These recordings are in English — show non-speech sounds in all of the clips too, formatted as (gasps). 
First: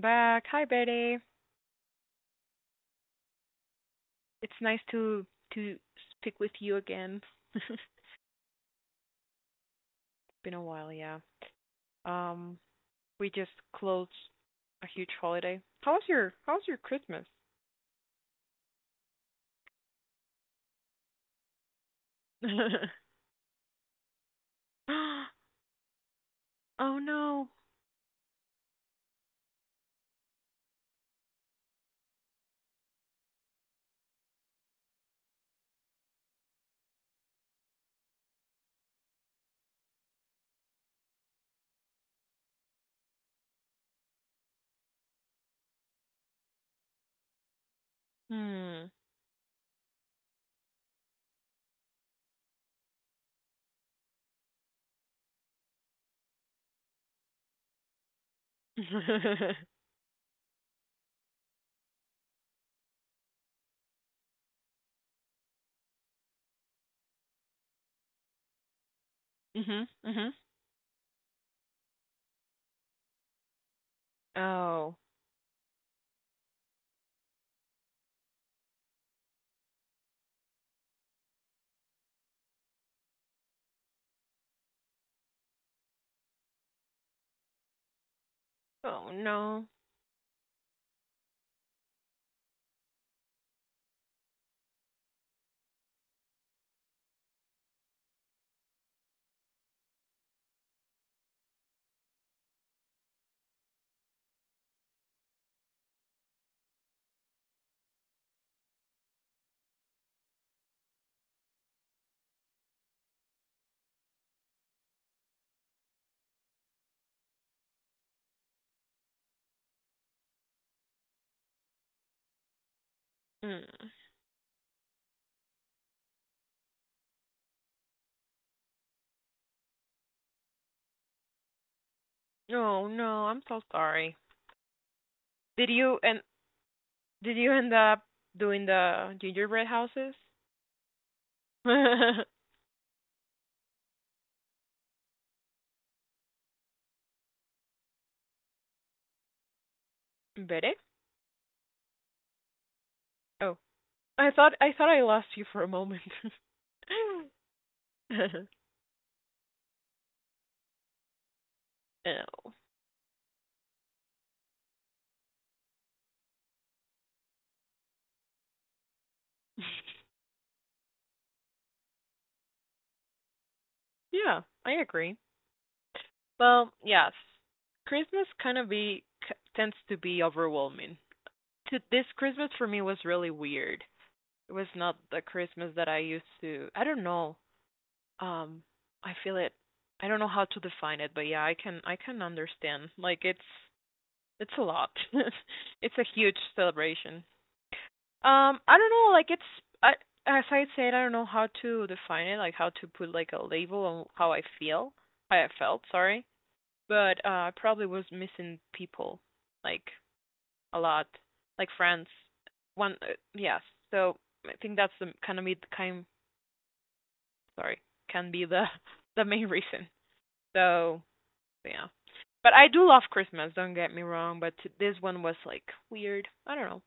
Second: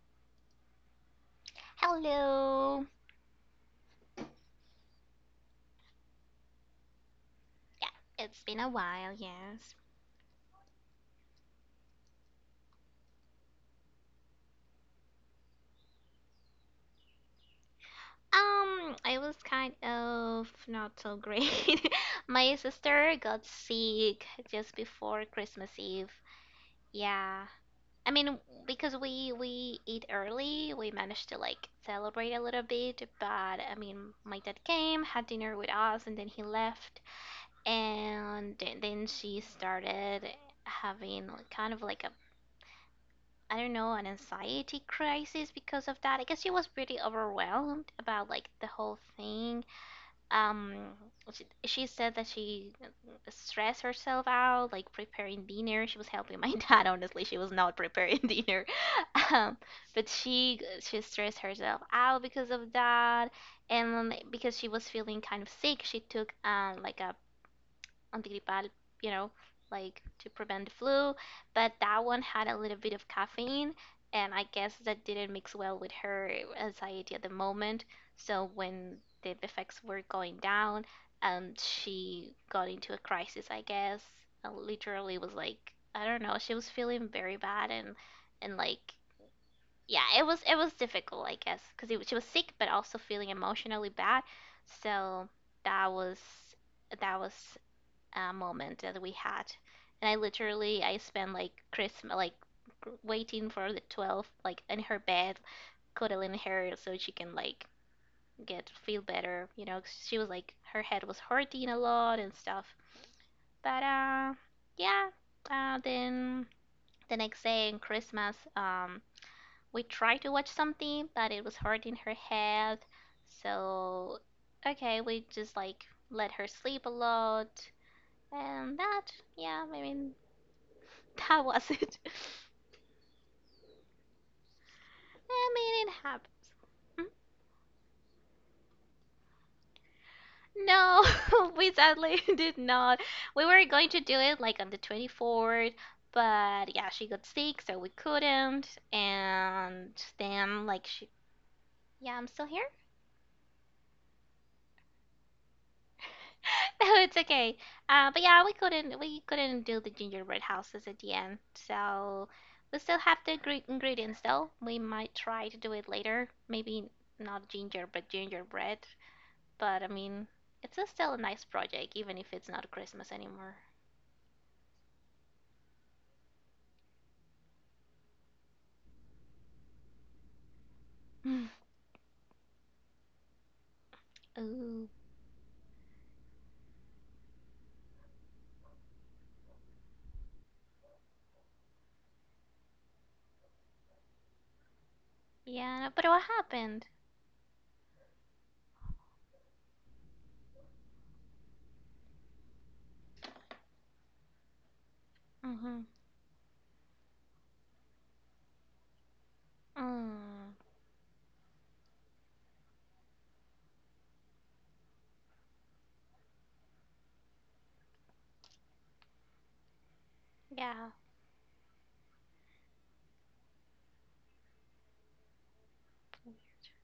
back. Hi, Betty. Hello. It's nice to speak with you again. (laughs) It's Yeah, it's been a while, yes. Been a while, yeah. Um, we just closed a huge holiday. How was your Christmas? I was kind of not so great. (laughs) My (laughs) sister got sick just Oh before Christmas Eve. Yeah. no. I mean, because we eat early, we managed to like celebrate a little bit, but I mean, my dad came, had dinner with us, and then he left, and then she started having like, kind of like a I don't know, an anxiety crisis because of that. I guess she was pretty overwhelmed about like the Hmm. whole thing. Um, she said that she stressed herself out, like preparing dinner. She was helping my (laughs) dad. Honestly, she was not preparing (laughs) dinner, um, (laughs) but she stressed herself out because of that, and because she was feeling kind of sick, she took like a antigripal, you know, Mhm. like to Mhm. prevent the flu. But that one had a little bit of caffeine, and I guess Oh. that didn't mix well with her anxiety at the moment. So when the effects were going down, she got into a crisis, I guess. And literally was like, I don't know, she was feeling very bad and and like Oh no. yeah, it was difficult, I guess, because she was sick but also feeling emotionally bad. So that was that was moment that we had, and I literally I spent like Christmas like waiting for the 12th like in her bed cuddling her so she can like get feel better, you know, she was like her head was hurting a lot and stuff, but yeah then the next day in Christmas, we tried to watch something, but it was hurting her head, Mm. so okay, we just like let her sleep a lot, and that, yeah, I mean, that was it. (laughs) Oh no. I'm so sorry. I Did made it you and happen. did you end up doing the gingerbread houses? No, (laughs) we sadly (laughs) (laughs) did not. We were going to do it like on the 24th, but yeah, she got sick, so we couldn't. And then, Betty? like, she, yeah, I'm still here. (laughs) Oh, I thought I lost you for a moment. No, it's okay. But yeah, (laughs) we couldn't do the gingerbread houses at the end. So Oh. we still have the ingredients though. We might try to do it later. Maybe not ginger, but gingerbread. But I mean, it's a still a nice project, even if it's not Christmas anymore. (sighs) Yeah, I agree. Well, yes. Christmas kind of tends to be overwhelming. Mm. To this Christmas for me was really weird. It was Ooh, not the Christmas that I used to. I don't know. Um, I feel it. I don't know how to define it, but yeah, I can understand. Like it's a lot. (laughs) yeah, no, It's a but what huge happened? celebration. I don't know, like it's I, as I said, I don't know how to define it, like how to put like a label on how I feel. How I Mm-hmm. felt, sorry. But I probably was missing people like Mm, a lot, like friends. One, yes. So I think that's the kind of me kind sorry, can be the (laughs) the main reason. yeah, So, yeah. But I do love Christmas, don't get me wrong, but this one was like weird. I don't know.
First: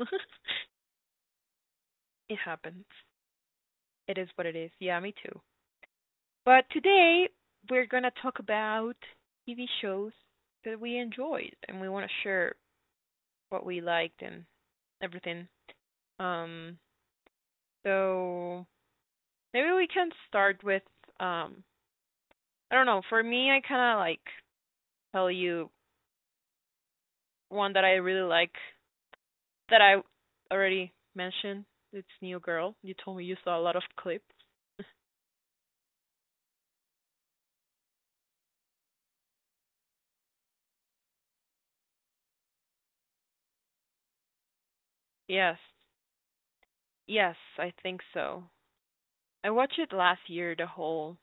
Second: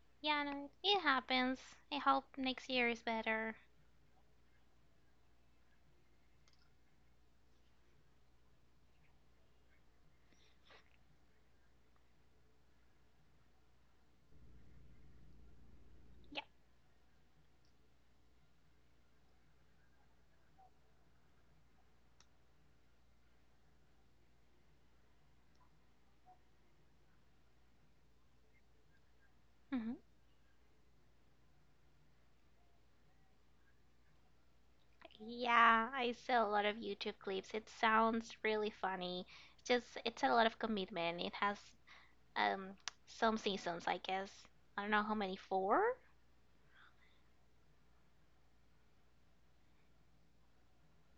(laughs) yeah, no, it happens. I hope It next happens. year is better. It is what it is. Yeah, me too. But today we're gonna talk about TV shows that we enjoyed and we want to share what we liked and everything. Yeah. Um, so maybe we can start with um, I don't know. For me, I kind of like tell you one that I really like that I hmm already mentioned. It's New Girl. You told me you saw a lot of clips. (laughs) Yeah, I saw a lot of YouTube clips. It sounds really funny. It's just it's a lot of commitment. It has um some seasons, I guess. I don't know how many, Yes, four? yes, I think so. I watched it last year, the whole.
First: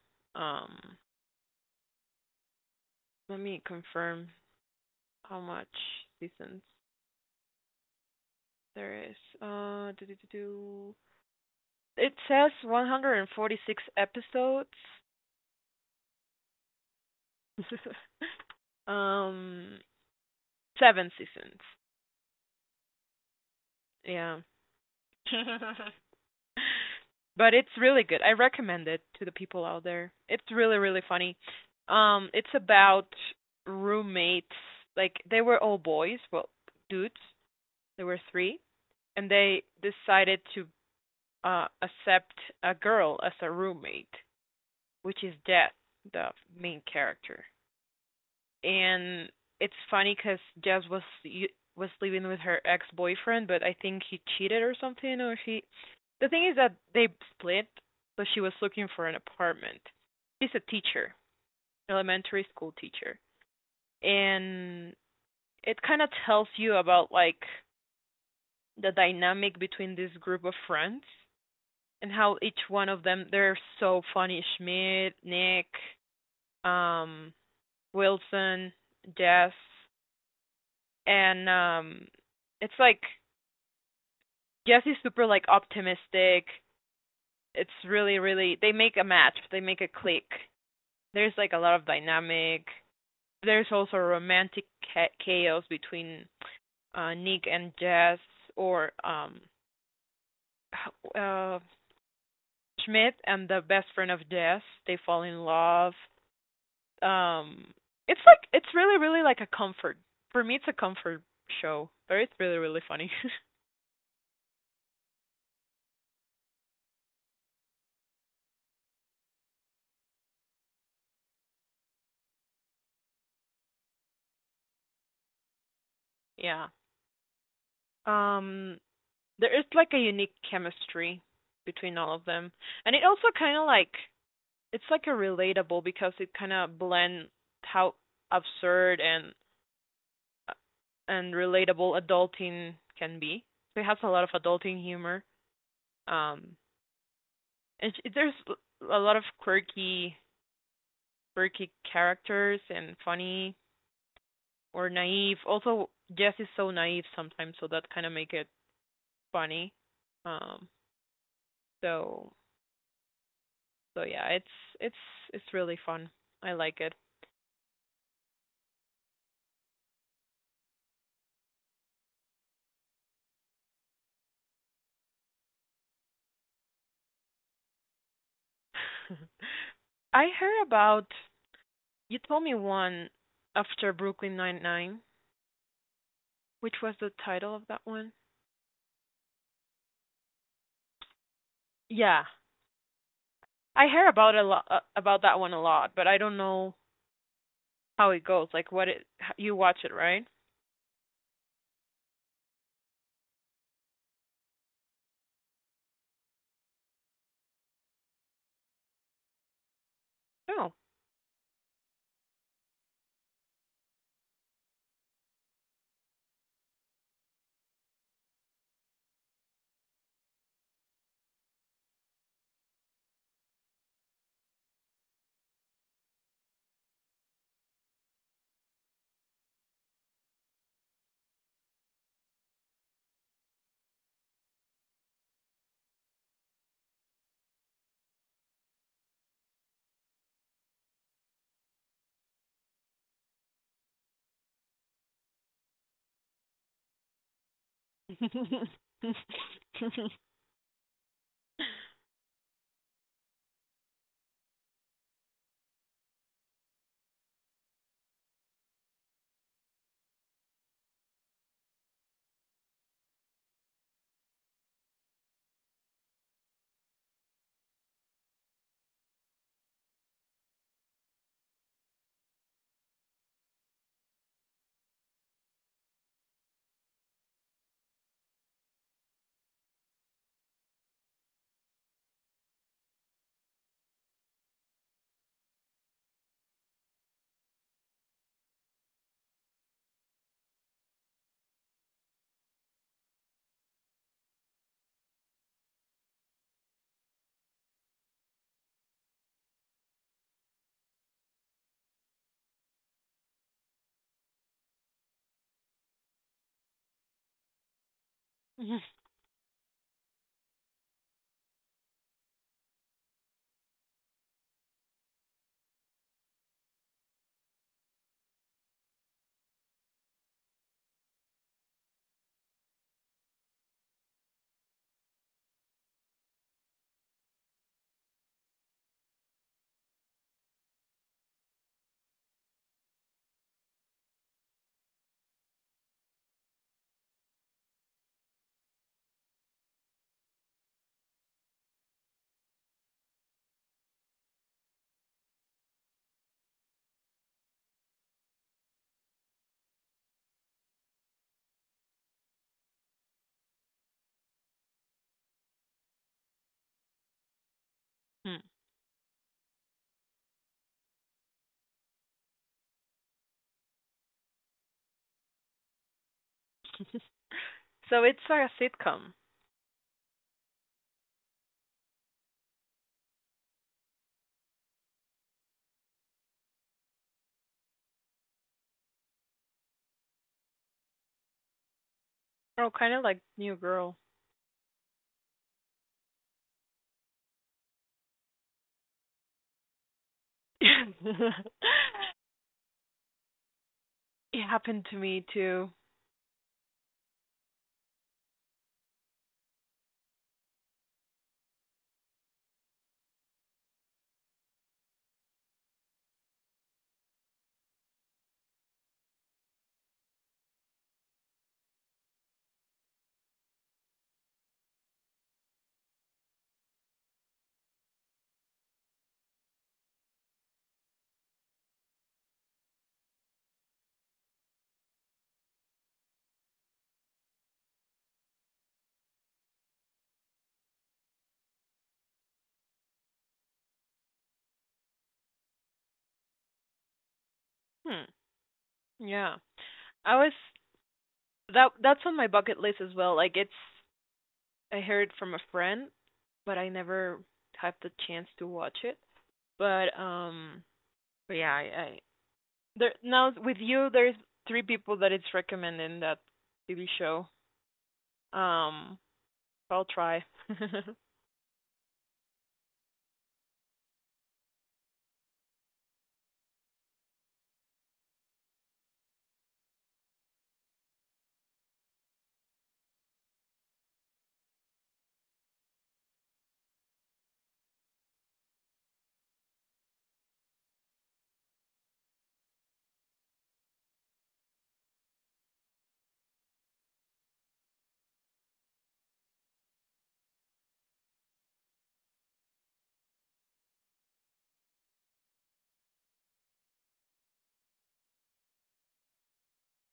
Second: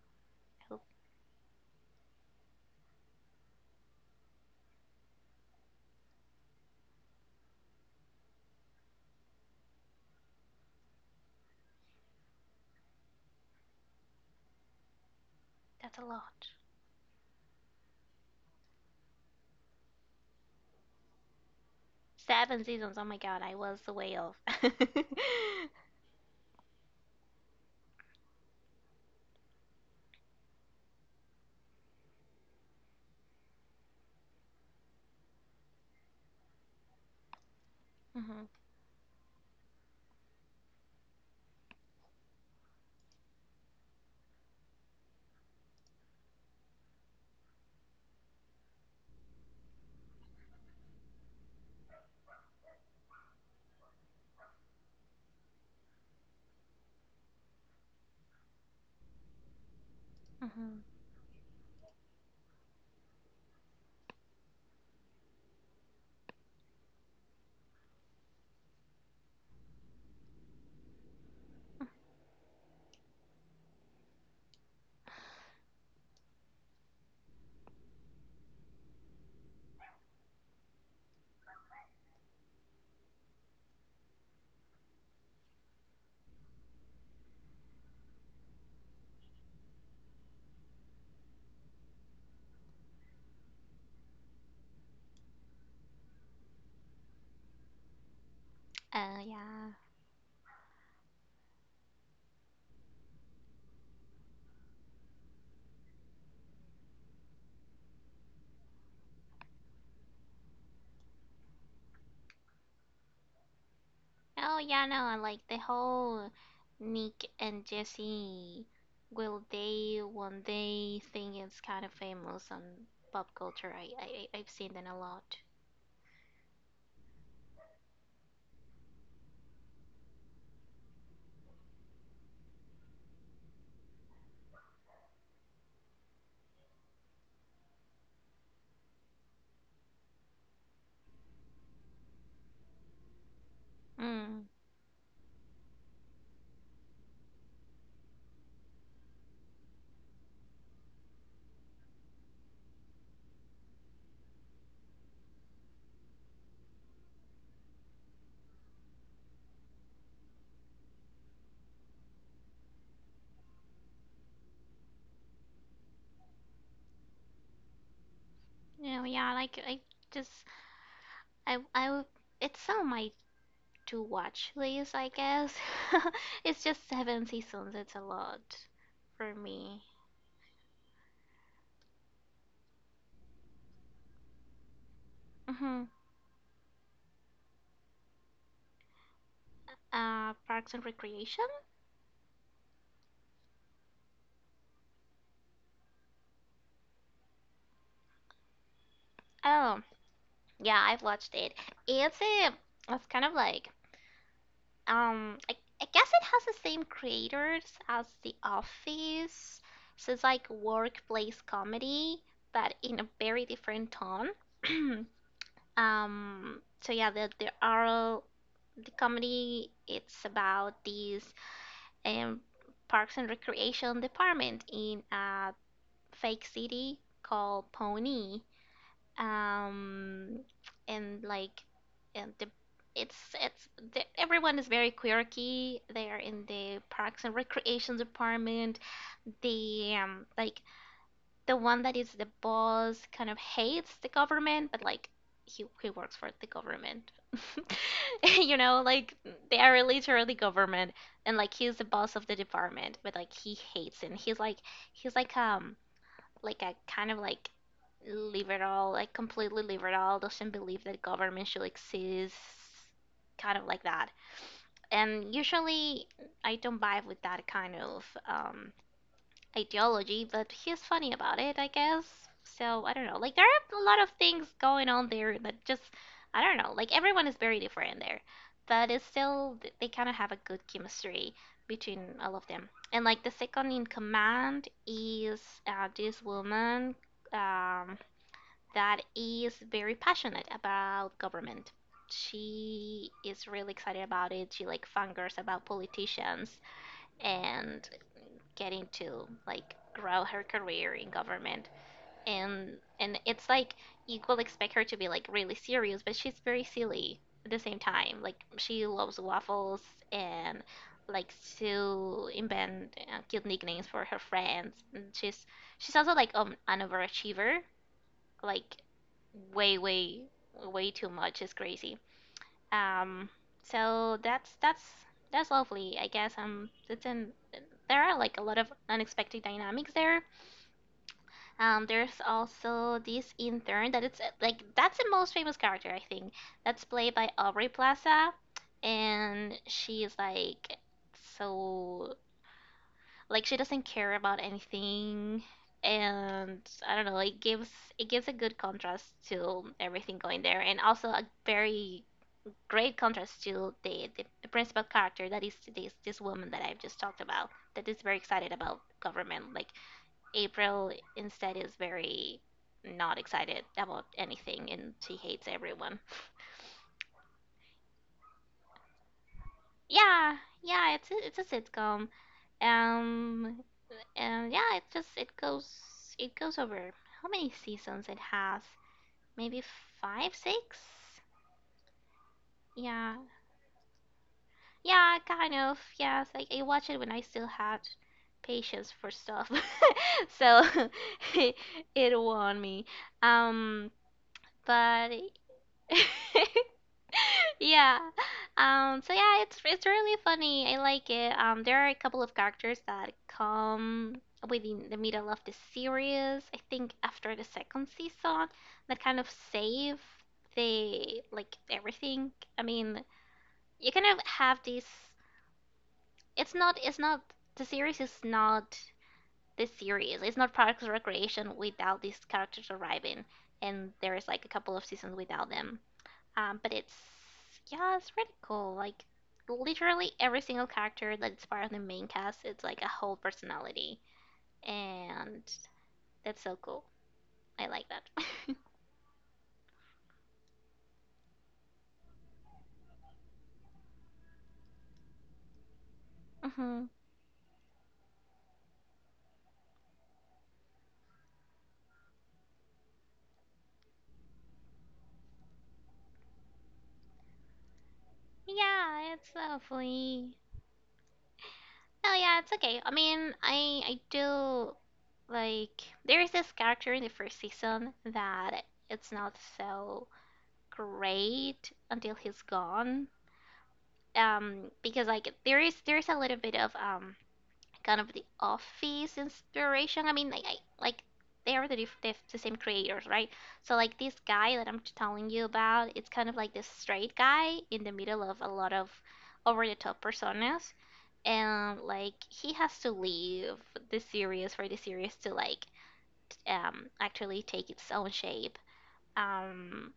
I hope Um, let me confirm how much seasons there is. Do do do do. It says 146 episodes. that's a lot. (laughs) um, seven seasons. Seven seasons. Oh my god, I was way off. Yeah, (laughs) (laughs) but it's really good. I recommend it to the people out there. It's really really funny. It's about roommates. Like they were all boys, well, dudes. There were hmm three, and they decided to accept a girl as a roommate, which is Jess, the main character. And it's funny because Jess was living with her ex boyfriend, but I think he cheated or something, or she. The thing is that they split, so she was looking for an apartment. She's a hmm teacher, elementary school teacher, and it kind of tells you about like the dynamic between this group of friends and how each one of them they're so funny. Schmidt, Nick, um, Wilson, Jess, and it's like Jess is super like optimistic. It's really really they make a match. They make a click. There's like a lot of dynamic. There's also romantic chaos between Nick and Jess, or (laughs) yeah. uh, Schmidt and the best friend of Jess. They fall in love, um it's like it's really really like a comfort, for me it's a comfort show, but it's really really funny. Oh yeah, no, like the whole Nick and Jesse. Will they one day thing? It's kind of famous on pop culture? I have seen them a lot. (laughs) Yeah, um there is like a unique chemistry between all of them, and it also kind of like it's like a relatable because it kind of blends how absurd uh, and relatable adulting can be, so it has a lot of Mm. adulting humor, um and there's a lot of quirky characters and funny or naive. Also, Jess is so naive sometimes, so that kind of make it funny. Um, so so yeah, it's it's really fun. I like it. Yeah, yeah. Like I just I would- it's on my to watch list, I guess. (laughs) It's just seven seasons. It's a lot for (laughs) me. I heard about You told me one after Brooklyn Nine Nine, Mhm. which was the title of that one. Parks and Recreation. Yeah, I hear about a lot about that one a lot, but I don't know how it goes. Like what it you watch Oh, it, right? yeah, I've watched it. It's a it's kind of like um I, I guess it has the same creators as The Office. So it's like No. workplace comedy, but in a very different tone. (clears throat) So yeah, there are the comedy it's about these um Parks and Recreation department in a fake city called Pony, um and like and the it's the, everyone is very quirky, they are in the Parks and Recreation department, the um like the one that is the boss kind of hates the government, but like he works for the government, (laughs) you (laughs) know, like (laughs) they are literally government, and like he's the boss of the department but like he hates it. And he's like he's like um I kind of like leave it all, like completely leave it all, doesn't believe that government should exist, kind of like that. And usually I don't vibe with that kind of ideology, but he's funny about it, I guess. So I don't know. Like there are a lot of things going on there that just I don't know. Like everyone is very different there, but it's still they kind of have a good chemistry between all of them. And like the second in command is this woman, um, that is very passionate about government. She is really excited about it. She like fangirls about politicians and getting to like grow her career in government, and it's like you will expect her to be like really serious, but she's very silly at the same time, like she loves waffles and likes to invent cute nicknames for her friends, and she's also like an overachiever, like way way way too much, is crazy, um, so that's lovely, I guess. It's in There are like a lot of unexpected dynamics there. There's also this intern that it's like that's the most famous character, I think. That's played by Aubrey Plaza, and she's like so like she doesn't care about anything. And I don't know, it gives a good contrast to everything going there, and also a very great contrast to the principal character that is this woman that I've just talked about, that is very excited about government. Like April instead is very not excited about anything, and she hates everyone. So it's a sitcom. Yeah, yeah, it's a sitcom. Um and yeah, it just it goes over, how many seasons it has? Maybe 5 6? Oh, kind of Yeah, like New Girl. yeah, kind of. Yes, like I watched it when I still had patience for stuff. (laughs) So (laughs) (laughs) it, it won me. Um, It happened to but me too. (laughs) yeah. So yeah, it's really funny. I like it. There are a couple of characters that come within the middle of the series. I think after the second season that kind of save the like everything. I mean, you kind of have this It's not. It's not. The series is not Parks and Recreation without these characters arriving, and there is like a couple of seasons without them. But it's yeah, it's pretty cool. Like literally every single character that's part of the main cast, it's like a whole personality, and that's so cool. I like that. Hmm. Yeah. I was that that's on my bucket list as well. Like it's I heard from a friend, (laughs) but I hmm never had the chance to watch it. But um but yeah, I there now with you there's three people that it's recommending that TV show. Um Yeah, it's so I'll try. lovely. (laughs) Oh yeah, it's okay. I mean, I do like there is this character in the first season that it's not so great until he's gone. Because like there is a little bit of kind of the Office inspiration. I mean, I like they are the, the same creators, right? So like this guy that I'm telling you about, it's kind of like this straight guy in the middle of a lot of over the top personas, and like he has to leave the series for the series to like actually take its own shape. Um,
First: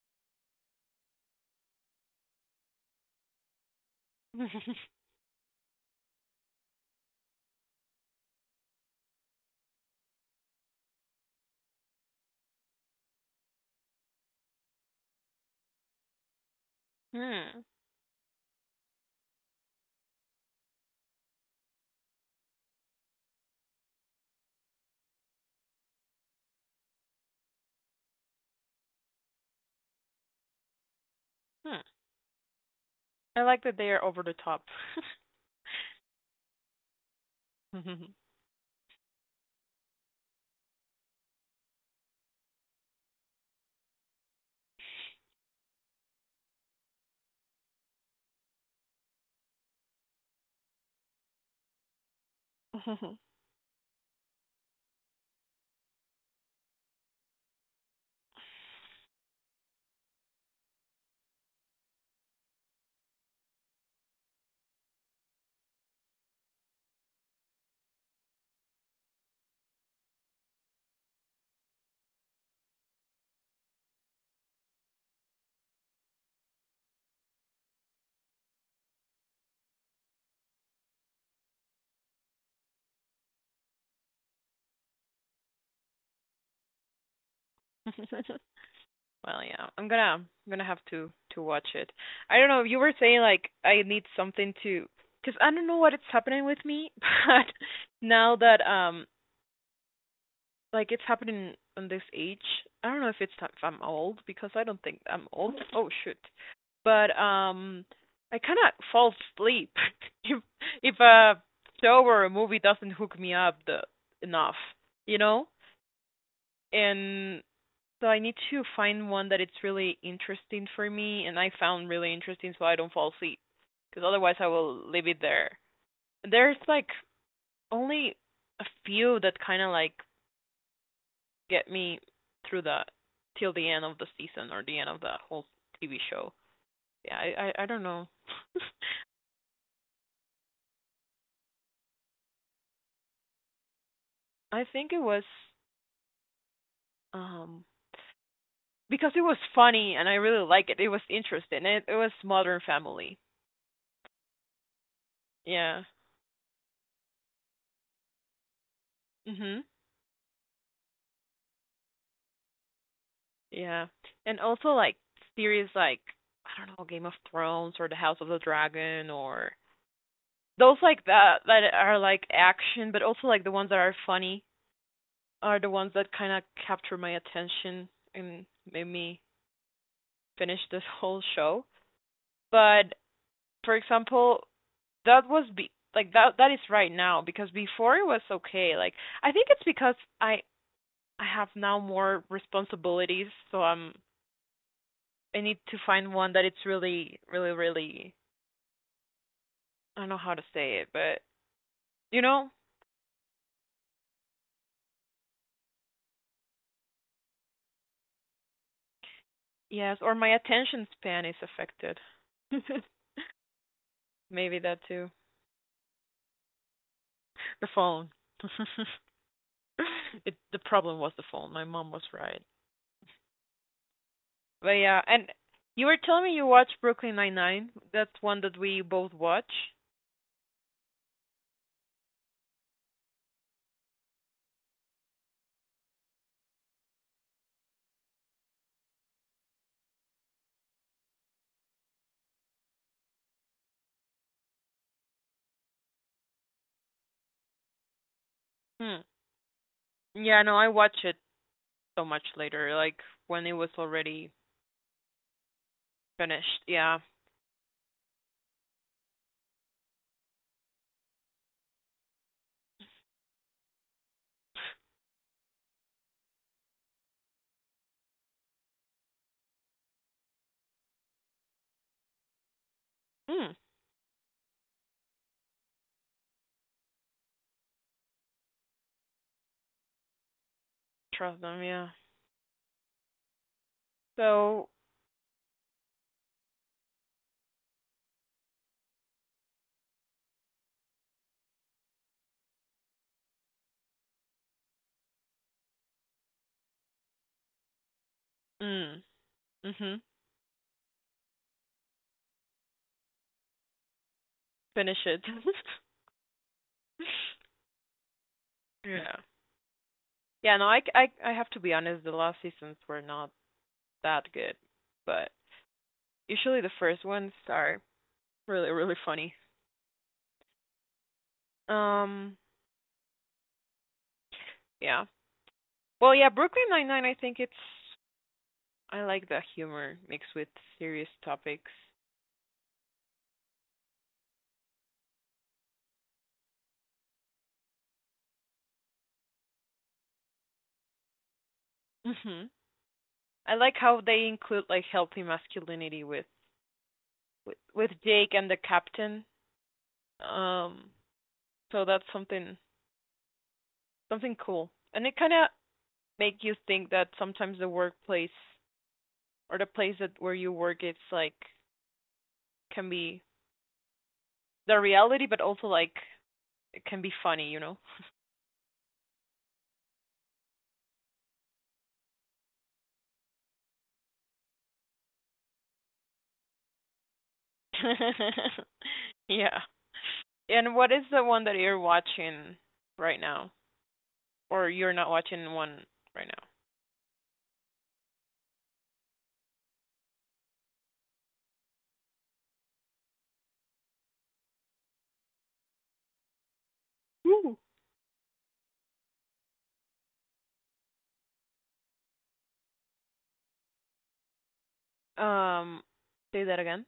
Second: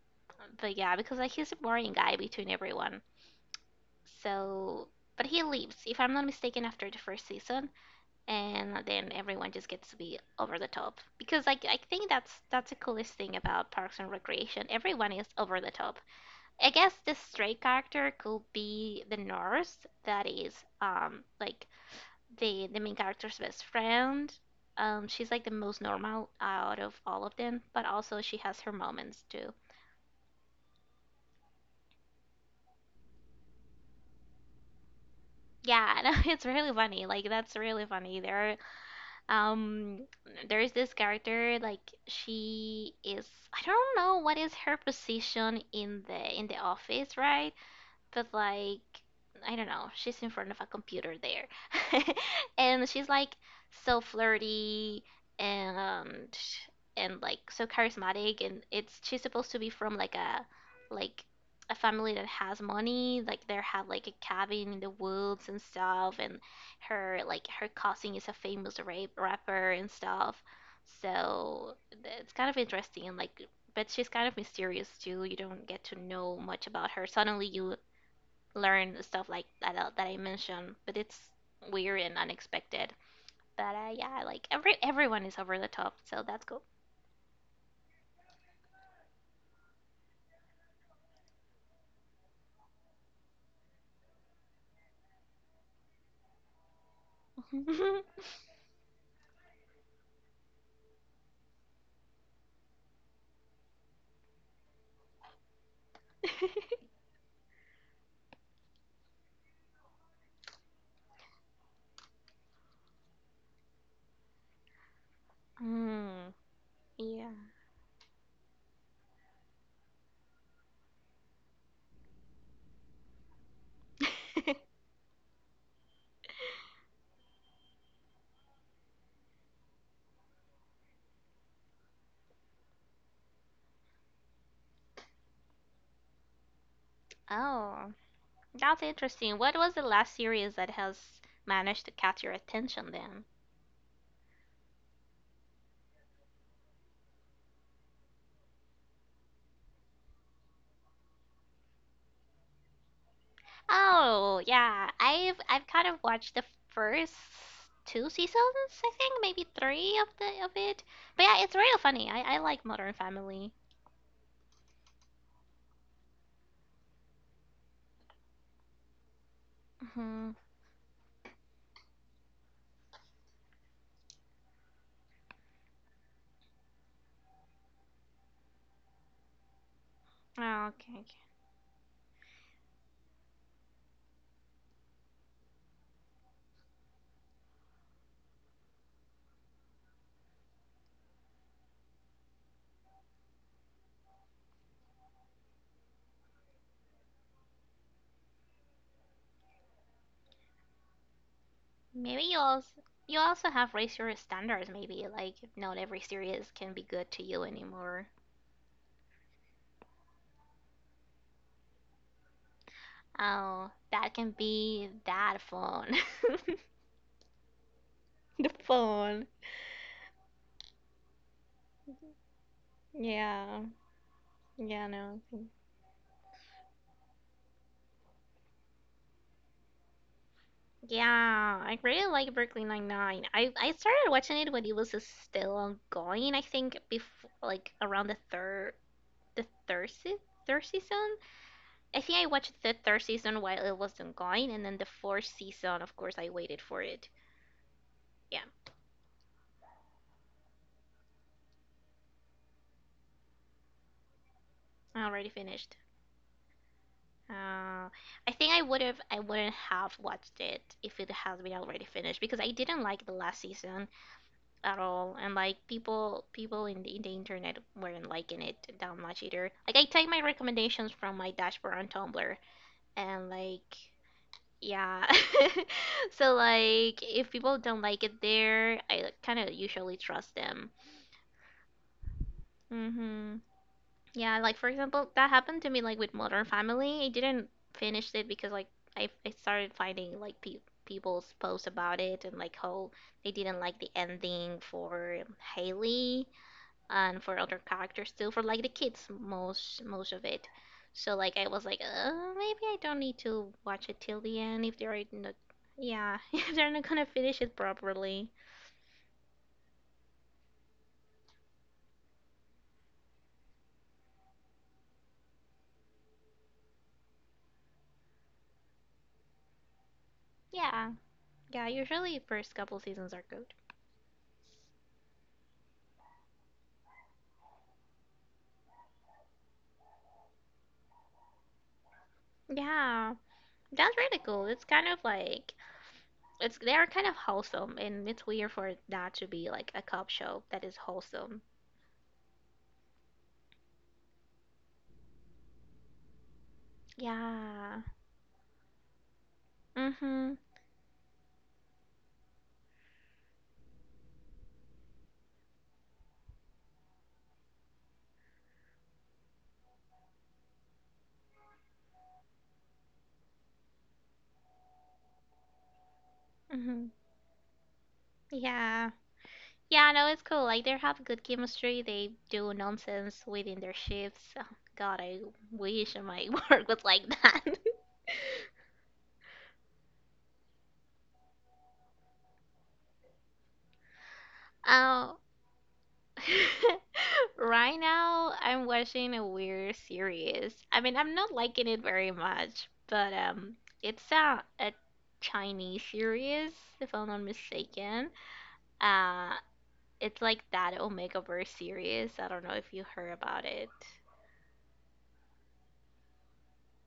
but yeah, because like he's a boring guy between everyone, so. But he leaves, if I'm not mistaken, after the first season, and then everyone just gets to be over the top because like I think that's the coolest thing about Parks and Recreation. Everyone is over the top. I guess the stray Hmm. character could be the nurse that is um like the main character's best friend. She's like the most normal out of all of them, but also she has her moments too. Hmm. I like that they are over the top. Yeah, (laughs) no, it's really funny. Like that's really funny. There are um, there is this character, like she is I don't know what is her position in the office, right? But like I don't know, she's in front of a computer there, (laughs) and she's (laughs) like (laughs) so flirty and and so charismatic, and it's she's supposed to be from like a family that has money, like they have like a cabin in the woods and stuff, and her like her cousin is a famous rapper and stuff, so it's kind of interesting and like but she's kind of mysterious too. You don't get to know much about her. Suddenly, you learn the stuff like that I mentioned, but it's weird and unexpected. But yeah, like everyone is over the top, so that's cool. (laughs) Well, yeah, I'm gonna have to watch it. I don't know. You were saying like I need something to, because I don't know what it's happening with me, (laughs) but (laughs) now that like it's happening in this age, I don't know if it's if I'm old because I don't think I'm old. Oh shoot, but I kind of fall asleep (laughs) if if a show or a movie doesn't hook me up the enough, you know, mm, yeah. and so I need to find one that it's really interesting for me and I found really interesting so I don't fall asleep. Because otherwise I will (laughs) leave it there. There's like only a few that kind of like get me through the till the end of the season or the end of the whole TV show. Yeah, I don't Oh, know. that's interesting. What was the last series that has managed to catch your attention then? (laughs) I think it was um because it was funny and I really like it. It was interesting. It was Modern Family. Oh, yeah. I've Yeah. kind of watched the first two seasons, I think, maybe Mhm. three of the of it. But yeah, it's real funny. I like Modern Family. Yeah. And also like series like I don't know, Game of Thrones or The House of the Dragon, or Hmm those like that that are like action but also like the ones that are funny are the ones that kind of capture my attention and made me finish Oh, this (laughs) okay. whole show. But for example, that was be like that that is right now because before it was okay. Like I think it's because I have now more responsibilities, so I need to find one that it's really really really I don't know how to say it, but you Maybe know, you also have raised your standards. Maybe like not every series can be good to you anymore. yes, or my attention span is affected. (laughs) Oh, that can Maybe that be too. that phone. The phone. (laughs) the (laughs) phone. The problem was the phone. My mom was right. Yeah. But Yeah. yeah, No. and you were telling me you watch Brooklyn Nine Nine. That's one that we both watch. Yeah, I really like Brooklyn Nine Nine. I started watching it when it was still ongoing. I think before like around the third season. I think I watched the third season while it was ongoing, and then the fourth season, of course, I waited for it. Yeah. Hmm. Yeah, no, I watch it so much later, like when it was already I already finished. finished. Yeah. Uh, I wouldn't have watched it if it has been already finished because I didn't like the last season at all, and like people in the internet weren't liking it that much either. Like I take my recommendations from my dashboard on Tumblr, and Hmm. like yeah, (laughs) so like if people don't like it there, I kind of usually trust them. Trust them. Yeah. hmm Yeah, like for So. example, that happened to me like with Modern Family. I didn't finish it because like I started finding like pe people's posts about it and like how they didn't like the ending for Haley and for other characters too, for like the Mm. kids Mhm. most of it. So like I was like, maybe I don't need to watch it till the end if they're Finish it. not, yeah, (laughs) if they're not gonna finish it (laughs) properly. Yeah. Yeah, no, I have to be honest, the last seasons were not that good, but usually the first ones are really, really funny. Yeah, yeah. Usually Um, first couple seasons are good. yeah. Well, yeah, Brooklyn Nine-Nine, I like the humor mixed with serious topics. Yeah. That's really cool. It's kind of like it's they are kind of wholesome, and it's weird for it not to be like a cop show that is wholesome. Hmm. I like how they include like healthy masculinity Yeah. with Jake and the captain. Mhm. Um, so that's something cool. And it kind of make you think that sometimes the workplace or the place that where you work, it's like can be the reality, but also like it Mhm. can be funny. Yeah. Yeah, no, it's cool. Like they have good chemistry. They do nonsense within their shifts. Oh, God, I wish my (laughs) work was like that. (laughs) (laughs) Yeah. And what is the one that you're watching right now, or you're not Oh. watching one right (laughs) Right now, I'm watching a weird series. I mean, I'm not liking it very much, but it's a Chinese series, if I'm not now? Ooh. mistaken. Uh, it's like that Omegaverse series. I don't know if you heard about it. Um, say that again.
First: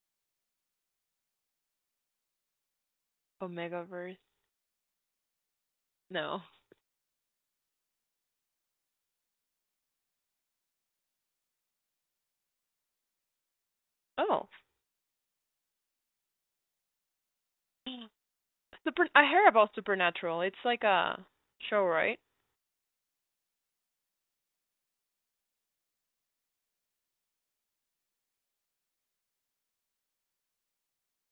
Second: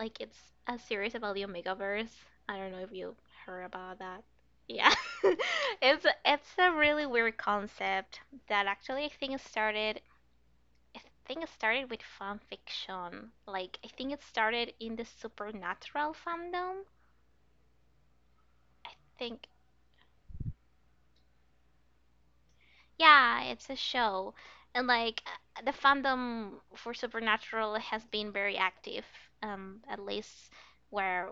Like it's a series about the Omegaverse. I don't know if you heard about Omegaverse. that. Yeah. (laughs) It's No. it's a really weird concept that actually I think it started with fan fiction. Like I think it Oh. started in the supernatural fandom. Super. I Think heard about Supernatural. It's like a show, right? Yeah, it's a show. And like the fandom for Supernatural has been very active, at least where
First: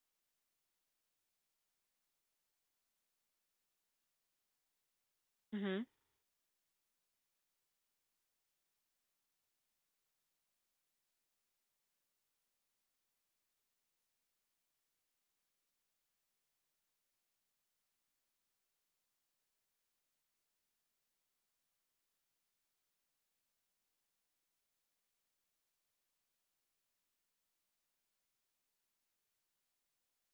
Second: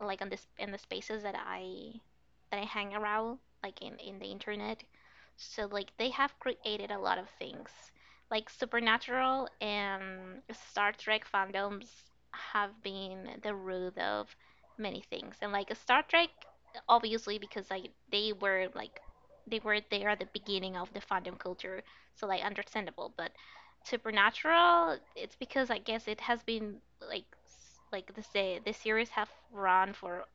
like on this in the spaces that I hang around, like in the internet. So Mhm. like they have created a lot of things. Like Supernatural and Star Trek fandoms have been the root of many things. And like Star Trek obviously because like they were there at the beginning of the fandom culture, so like understandable, but Supernatural, it's because I guess it has been like like the series have run for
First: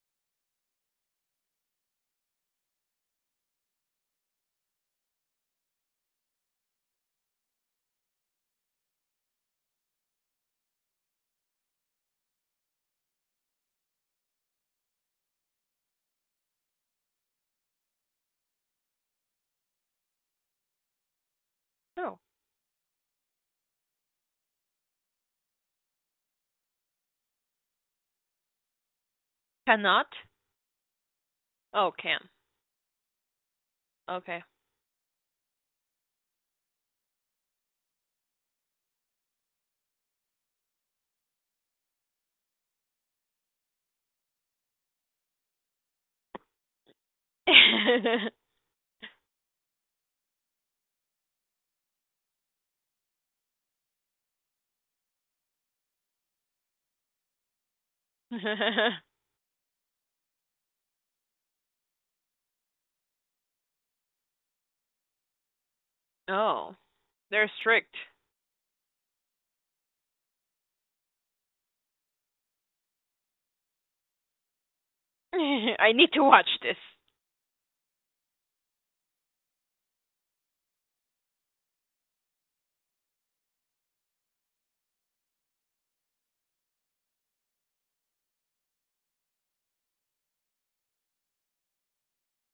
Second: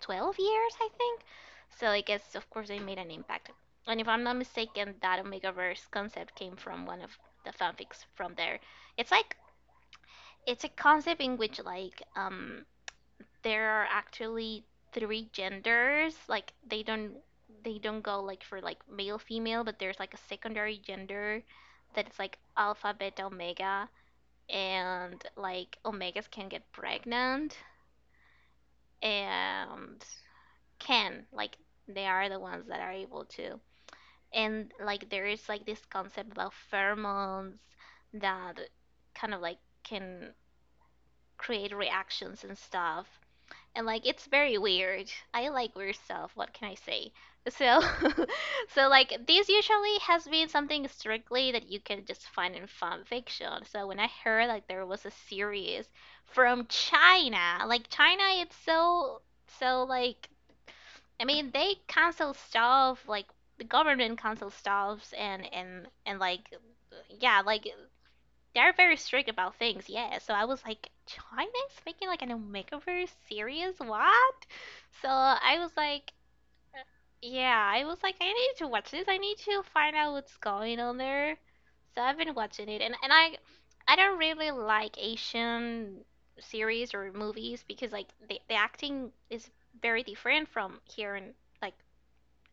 12 years, I think. So I guess of course they made an impact. And if I'm not mistaken, that Omegaverse concept came from one of the fanfics from there. It's like it's a concept in which like there are actually three genders, like they don't go like for like male female, but there's like a secondary gender that is Oh. like alpha, beta, omega and like omegas can get pregnant and Cannot. can like Oh, they can. are the ones that are able to Okay. and like there is like this concept about pheromones that kind of like can create reactions and stuff and like it's very weird. I like weird stuff. What can I say? So, (laughs) so like this usually has been something strictly that you can just find in fan fiction. So when I heard like there was a series from China, like China, it's (laughs) (laughs) so like I mean they cancel stuff like the government cancels stuffs and like Oh. yeah They're like strict. they're very strict about things, yeah. So I was like, China's making like an Omegaverse series? What? So (laughs) I was I need like, to watch this. yeah, I was like, I need to watch this. I need to find out what's going on there. So I've been watching it, I don't really like Asian series or movies because like the acting is very different from here in like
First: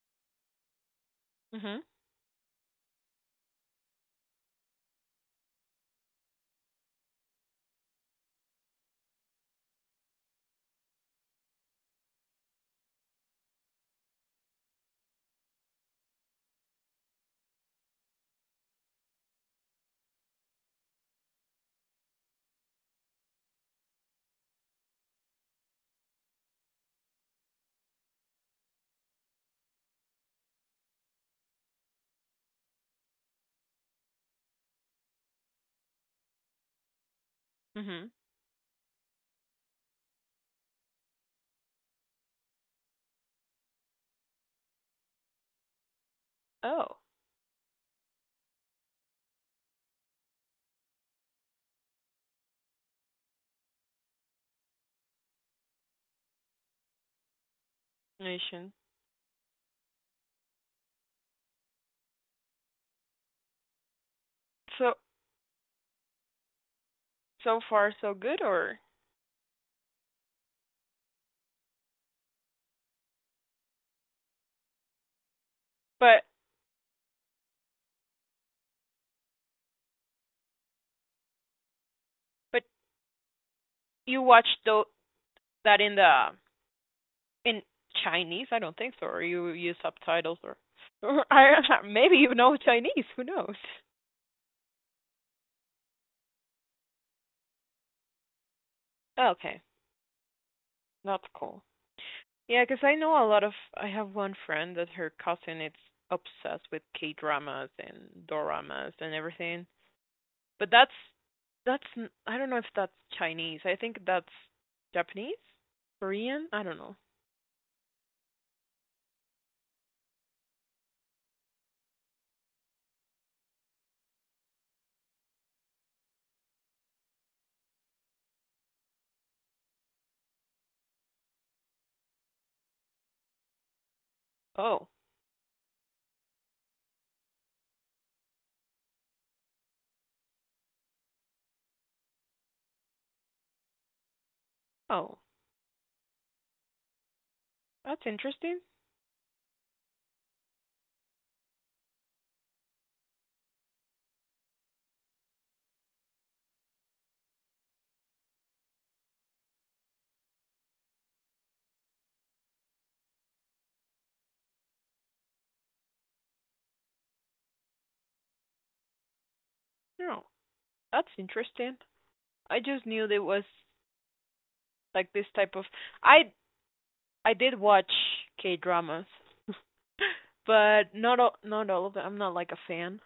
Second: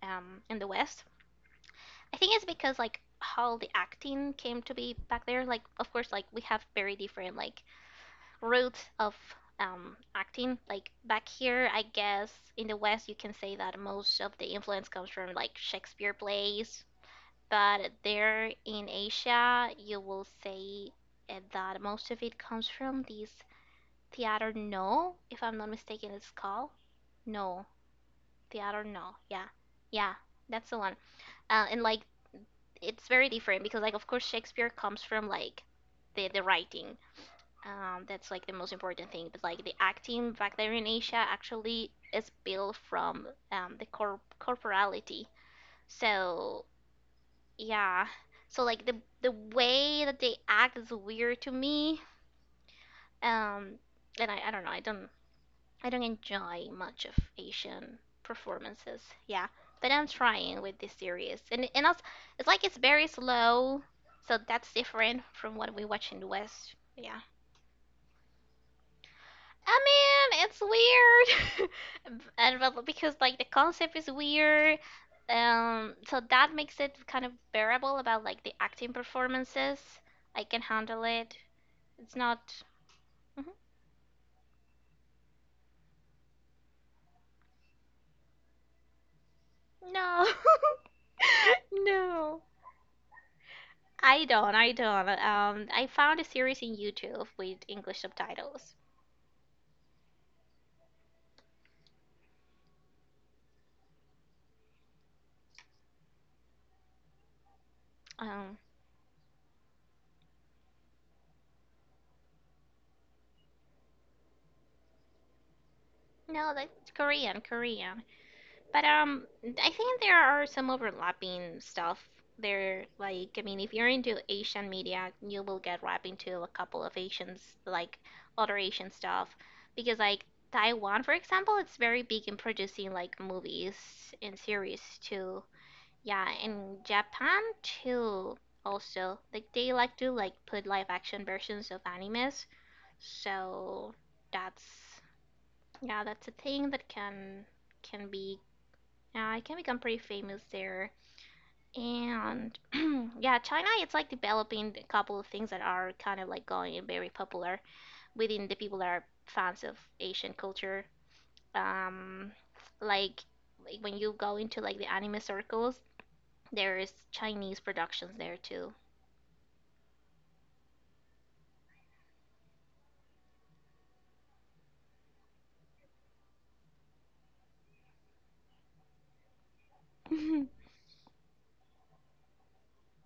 in the West. Mhm. I think it's because like how the acting came to be back there. Like of course like we have very different like route of acting. Like back here, I guess in the West, you can say that most of the influence comes from like Shakespeare plays, but there in Asia, you will say that most of it comes from this theater. No, if I'm not mistaken, it's called no theater. No, yeah, yeah, that's the one. And like it's very different because like of course Shakespeare comes from like the writing Mhm. that's like the most important thing. But like the acting back there in Asia actually is built from the corporality. So Oh, yeah, so like the way that they act is weird to me. Um, and I don't know. I don't enjoy much of Asian Nation. performances. Yeah, but I'm trying with this series, and also it's like it's very slow, so that's so different from what we watch in the West. Yeah. so far so good, or I mean, it's weird, (laughs) and but because like the concept is weird, so but that makes it kind of bearable about like the acting performances. I can handle it. It's not. but Mhm. you watched that in Chinese? I don't think so. Or you use No, subtitles, or, I (laughs) (laughs) maybe you no, know Chinese. Who knows? I don't. I don't. I found a series in YouTube with English subtitles. Okay, that's cool. Yeah, because I know a lot of. I have one friend that her cousin is obsessed with K dramas and Um, doramas and everything. But I don't know if that's Chinese. I think that's Japanese, Korean. no, I don't that's know. Korean, Korean. But I think there are some overlapping stuff there. Like, I mean, if you're into Asian media, you will get wrapped into a couple of Asians, like other Asian stuff, because like Taiwan, for example, it's very big in producing like movies and series Oh, too. Yeah, and Japan too. Also, like they like to like put live action versions of animes. So that's oh, yeah, that's a thing that can that's be interesting. yeah, I can become pretty famous there. And (clears throat) yeah, China, it's like developing a couple of things that are kind of like going and very popular within the people that are fans of Asian culture. Um, like when you go into like the anime circles, there is Chinese productions there too. No, that's interesting. I just knew there was like this type of. I I did watch K dramas, (laughs) (laughs) but not all of them. I'm not like a fan.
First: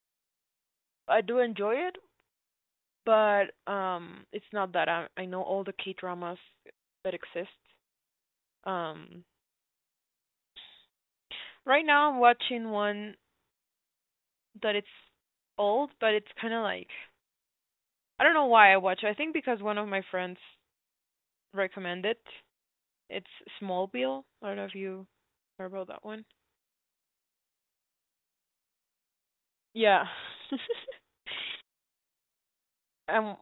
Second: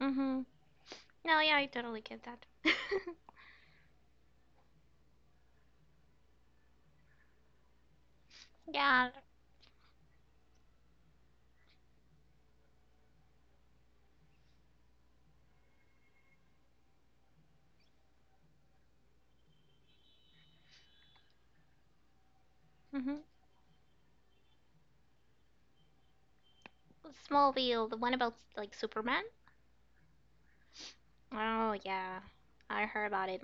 Mm-hmm. I do No, yeah, I enjoy it, totally get that. (laughs) but it's not that I know all the K dramas that exist. Yeah. Um, right now I'm watching one that it's old, but it's kind of like I don't know why I watch it. I think because one of my friends recommended it. Mm-hmm. It's Smallville. I don't know if you heard about that one. Smallville, the one about like Superman. Yeah. Oh (laughs) yeah, I heard about um, it.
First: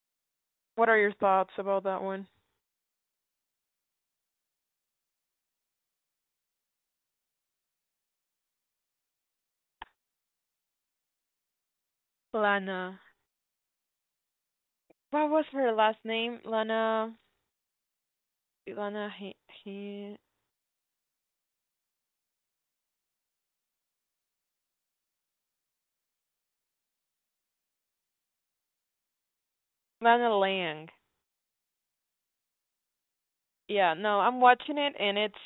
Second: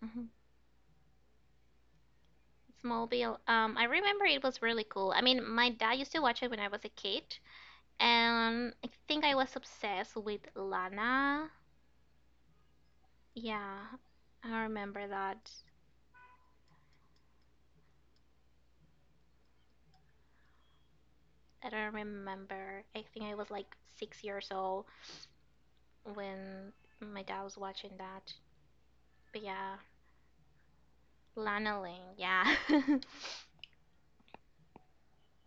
hmm what are your thoughts about that one? Smallville. I remember it was really cool. I mean, my dad used to watch it when I was a kid, and I think I was obsessed with Lana. Lana. Yeah, I remember What was that. her last name? Lana. Lana. He, I don't remember. I think I was like 6 years old when my dad was watching that. But yeah, Lana Lang. Lana Lang. Yeah. (laughs) Yeah, no, I'm watching it and it's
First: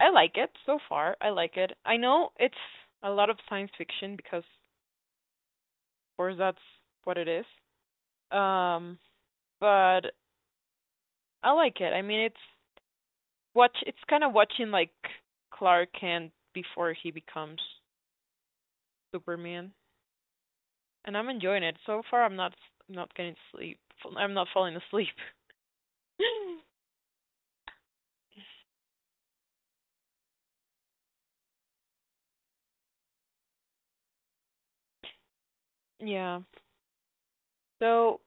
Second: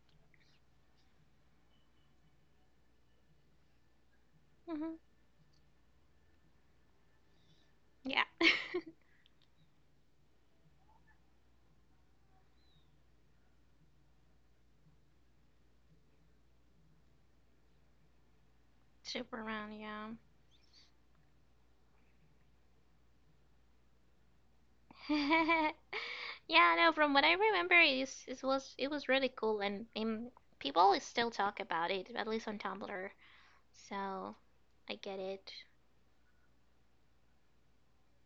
I like it so far. I like it. I know it's a lot of science fiction because of hmm course that's what it is. Yeah. (laughs) Um, but I like it. I mean, It's kind of watching like Clark Kent before he becomes Super round. Superman, and I'm enjoying it. So far, I'm not getting sleep. I'm not falling asleep. Yeah. (laughs) Yeah, no, (laughs) from what I remember, it was really cool, and people still talk about it, at least on Tumblr. So, I get it. Yeah. So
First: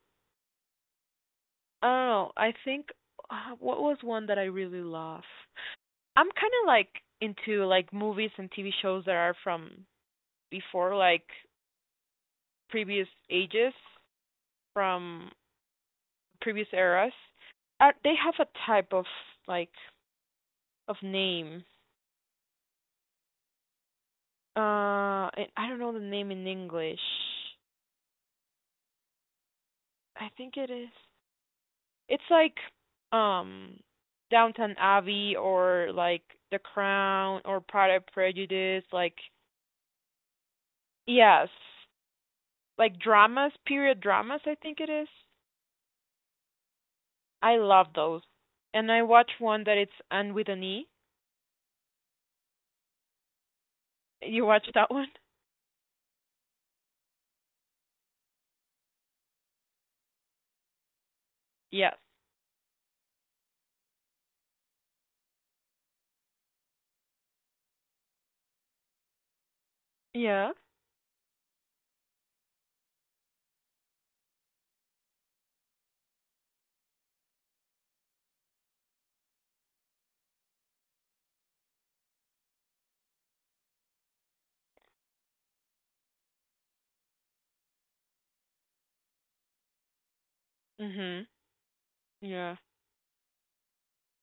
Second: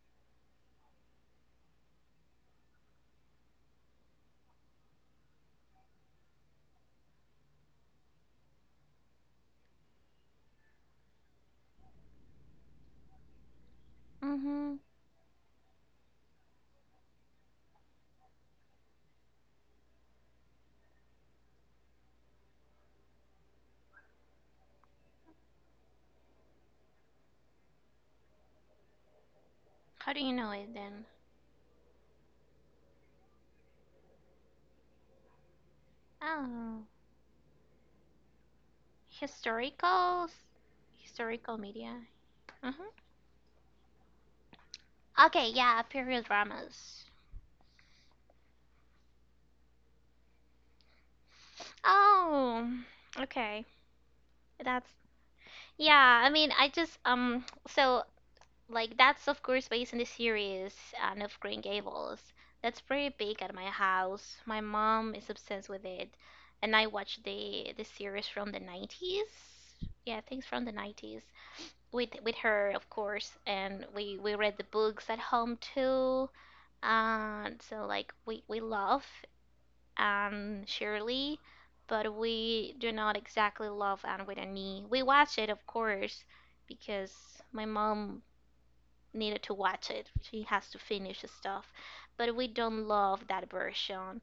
I don't know. I think what was one that I really love. I'm kind of like into like movies and TV shows that are from before like previous ages Mhm. from previous eras, are they have a type of like of name. And I don't know the name in English. How do I you know think it it is. then? It's like um Downton Abbey or like The Oh, Crown or Pride and Prejudice. Like historical, yes, historical media. Mhm. like dramas, period dramas. I think it is. Okay, yeah, period dramas. I love those. And I watched one that it's Anne with an E. Oh, okay. You watched that That's one? (laughs) yeah. I mean, I just so that's of course based on the series and of Green Yes. Gables. That's pretty big at my house. My mom is obsessed with it, and I watched the series from the 90s. Yeah, things Yeah. from the 90s with her, of course, and we read the books at home too. And so like we love Anne Shirley, but we do not exactly love Anne with an E. We watch it, of course, because my mom needed to watch it. She has to finish Mhm. stuff, but we Yeah. don't love that version.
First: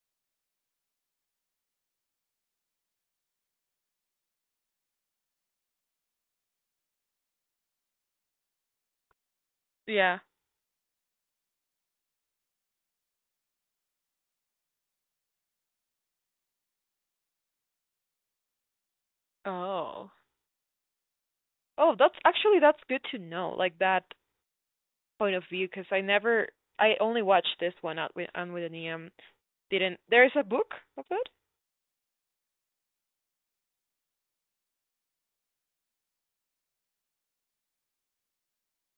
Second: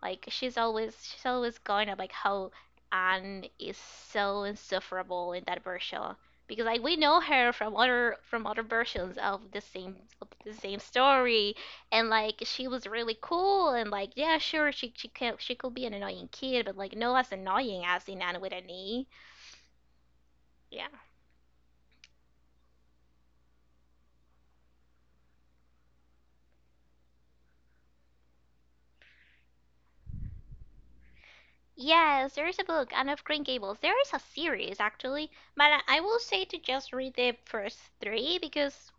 Like she's always going about like how Anne is so insufferable in that version because like we know her from other versions Yeah. of the same story and like she was really cool and like yeah sure she could be an annoying kid but like no as annoying as in Anne with an E Oh. yeah Oh, that's good to know, like that point of view, because I never, I only watched this one out with on with an EM. Didn't there is a book of it? Yes, there is a book, Anne of Green Gables. There is a series actually, but I will say to just read the first three because,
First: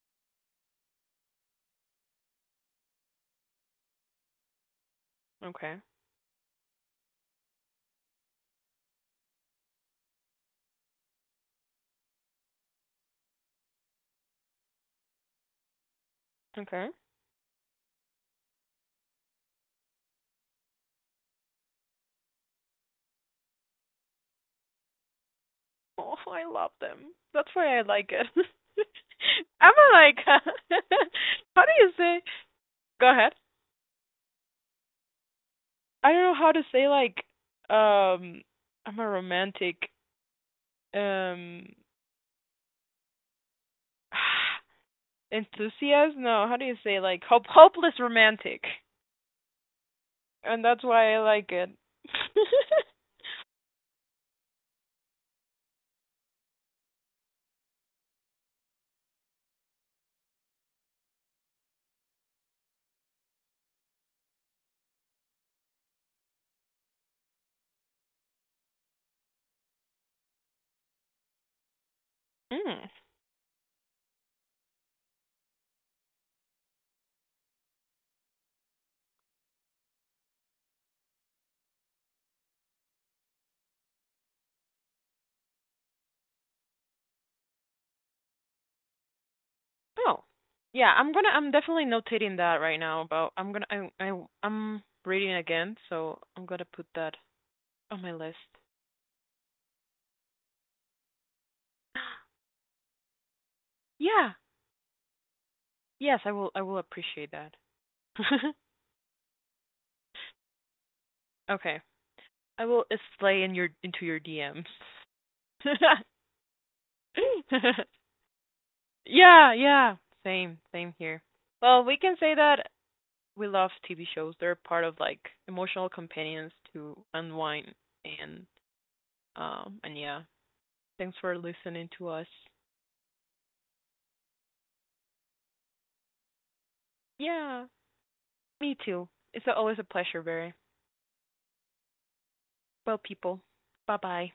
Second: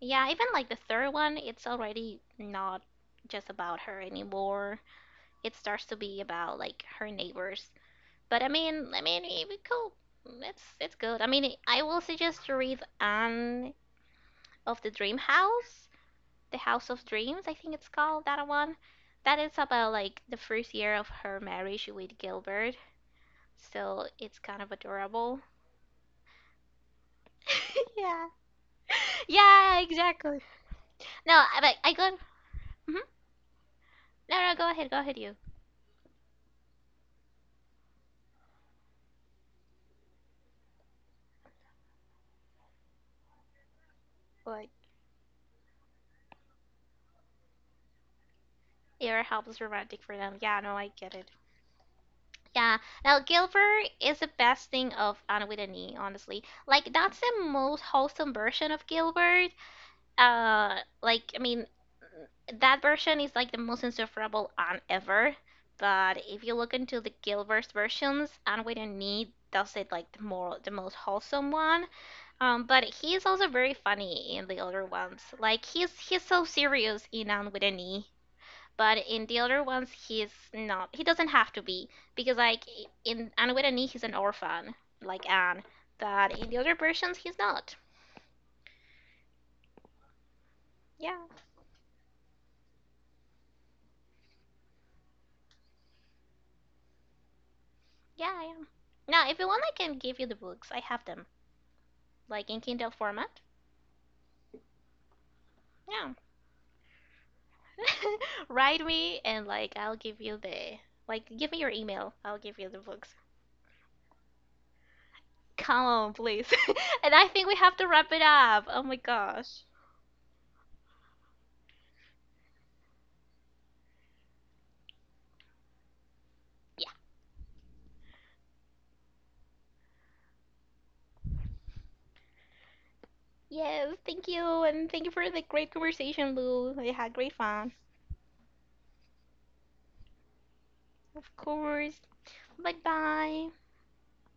yeah, even like the third one, it's already not just about her anymore. It Okay. starts to be about like her neighbors. But I mean, it cool. It's good. I mean, I will suggest to read Anne of the Dream House, the House Okay. of Dreams. I think it's called that one. That is about like the first year of her marriage with Gilbert still it's kind of adorable. Oh, I love them. That's why I (laughs) like it. yeah. (laughs) I'm Yeah, like, exactly. No, (laughs) how but do I you got. say? Hmm Go ahead. No, go ahead, you. I don't know how to say like, um, I'm a romantic, um, Like (sighs) enthusiast. No, how do you say like hopeless romantic? Air helps romantic for them. Yeah, And no, that's I get why I it. like it. (laughs) Yeah. Now Gilbert is the best thing of Anna with a knee, honestly. Like that's the most wholesome version of Gilbert. Like I mean, that version is like the most insufferable Anne ever. But if you look into the Gilbert's versions, Anne with a knee does it like the most wholesome one. But Mm. he's also very funny in the other ones. Like he's so serious in On with an E, but in the other ones he's not. He doesn't have to be because like in On with an E he's an orphan like Anne, but in the other versions he's not. Oh. Yeah, I'm Yeah, gonna I'm definitely notating that right now, about I'm gonna I I'm reading again, so I'm gonna put that on my yeah, list. I am. Now if you want, I can give you the books. I have them like (gasps) in Kindle format. Yeah. Yeah, Yes, I will appreciate that. (laughs) (laughs) write me and like I'll give you the like give me your Okay. email. I'll give I you the will books. slay in your into your DMs. Come (laughs) on, please. (laughs) and I think we have to wrap it up. Oh my Yeah, gosh. yeah. Same, same here. Well, we can say that we love TV shows. They're part of like emotional companions Yeah. to unwind and and yeah. Thanks for listening to us. Yes. Thank you, and thank you for the great conversation, Lou. I had great Yeah, fun. me too. It's always a pleasure, Barry. Of course. Bye Well, people, bye. bye bye.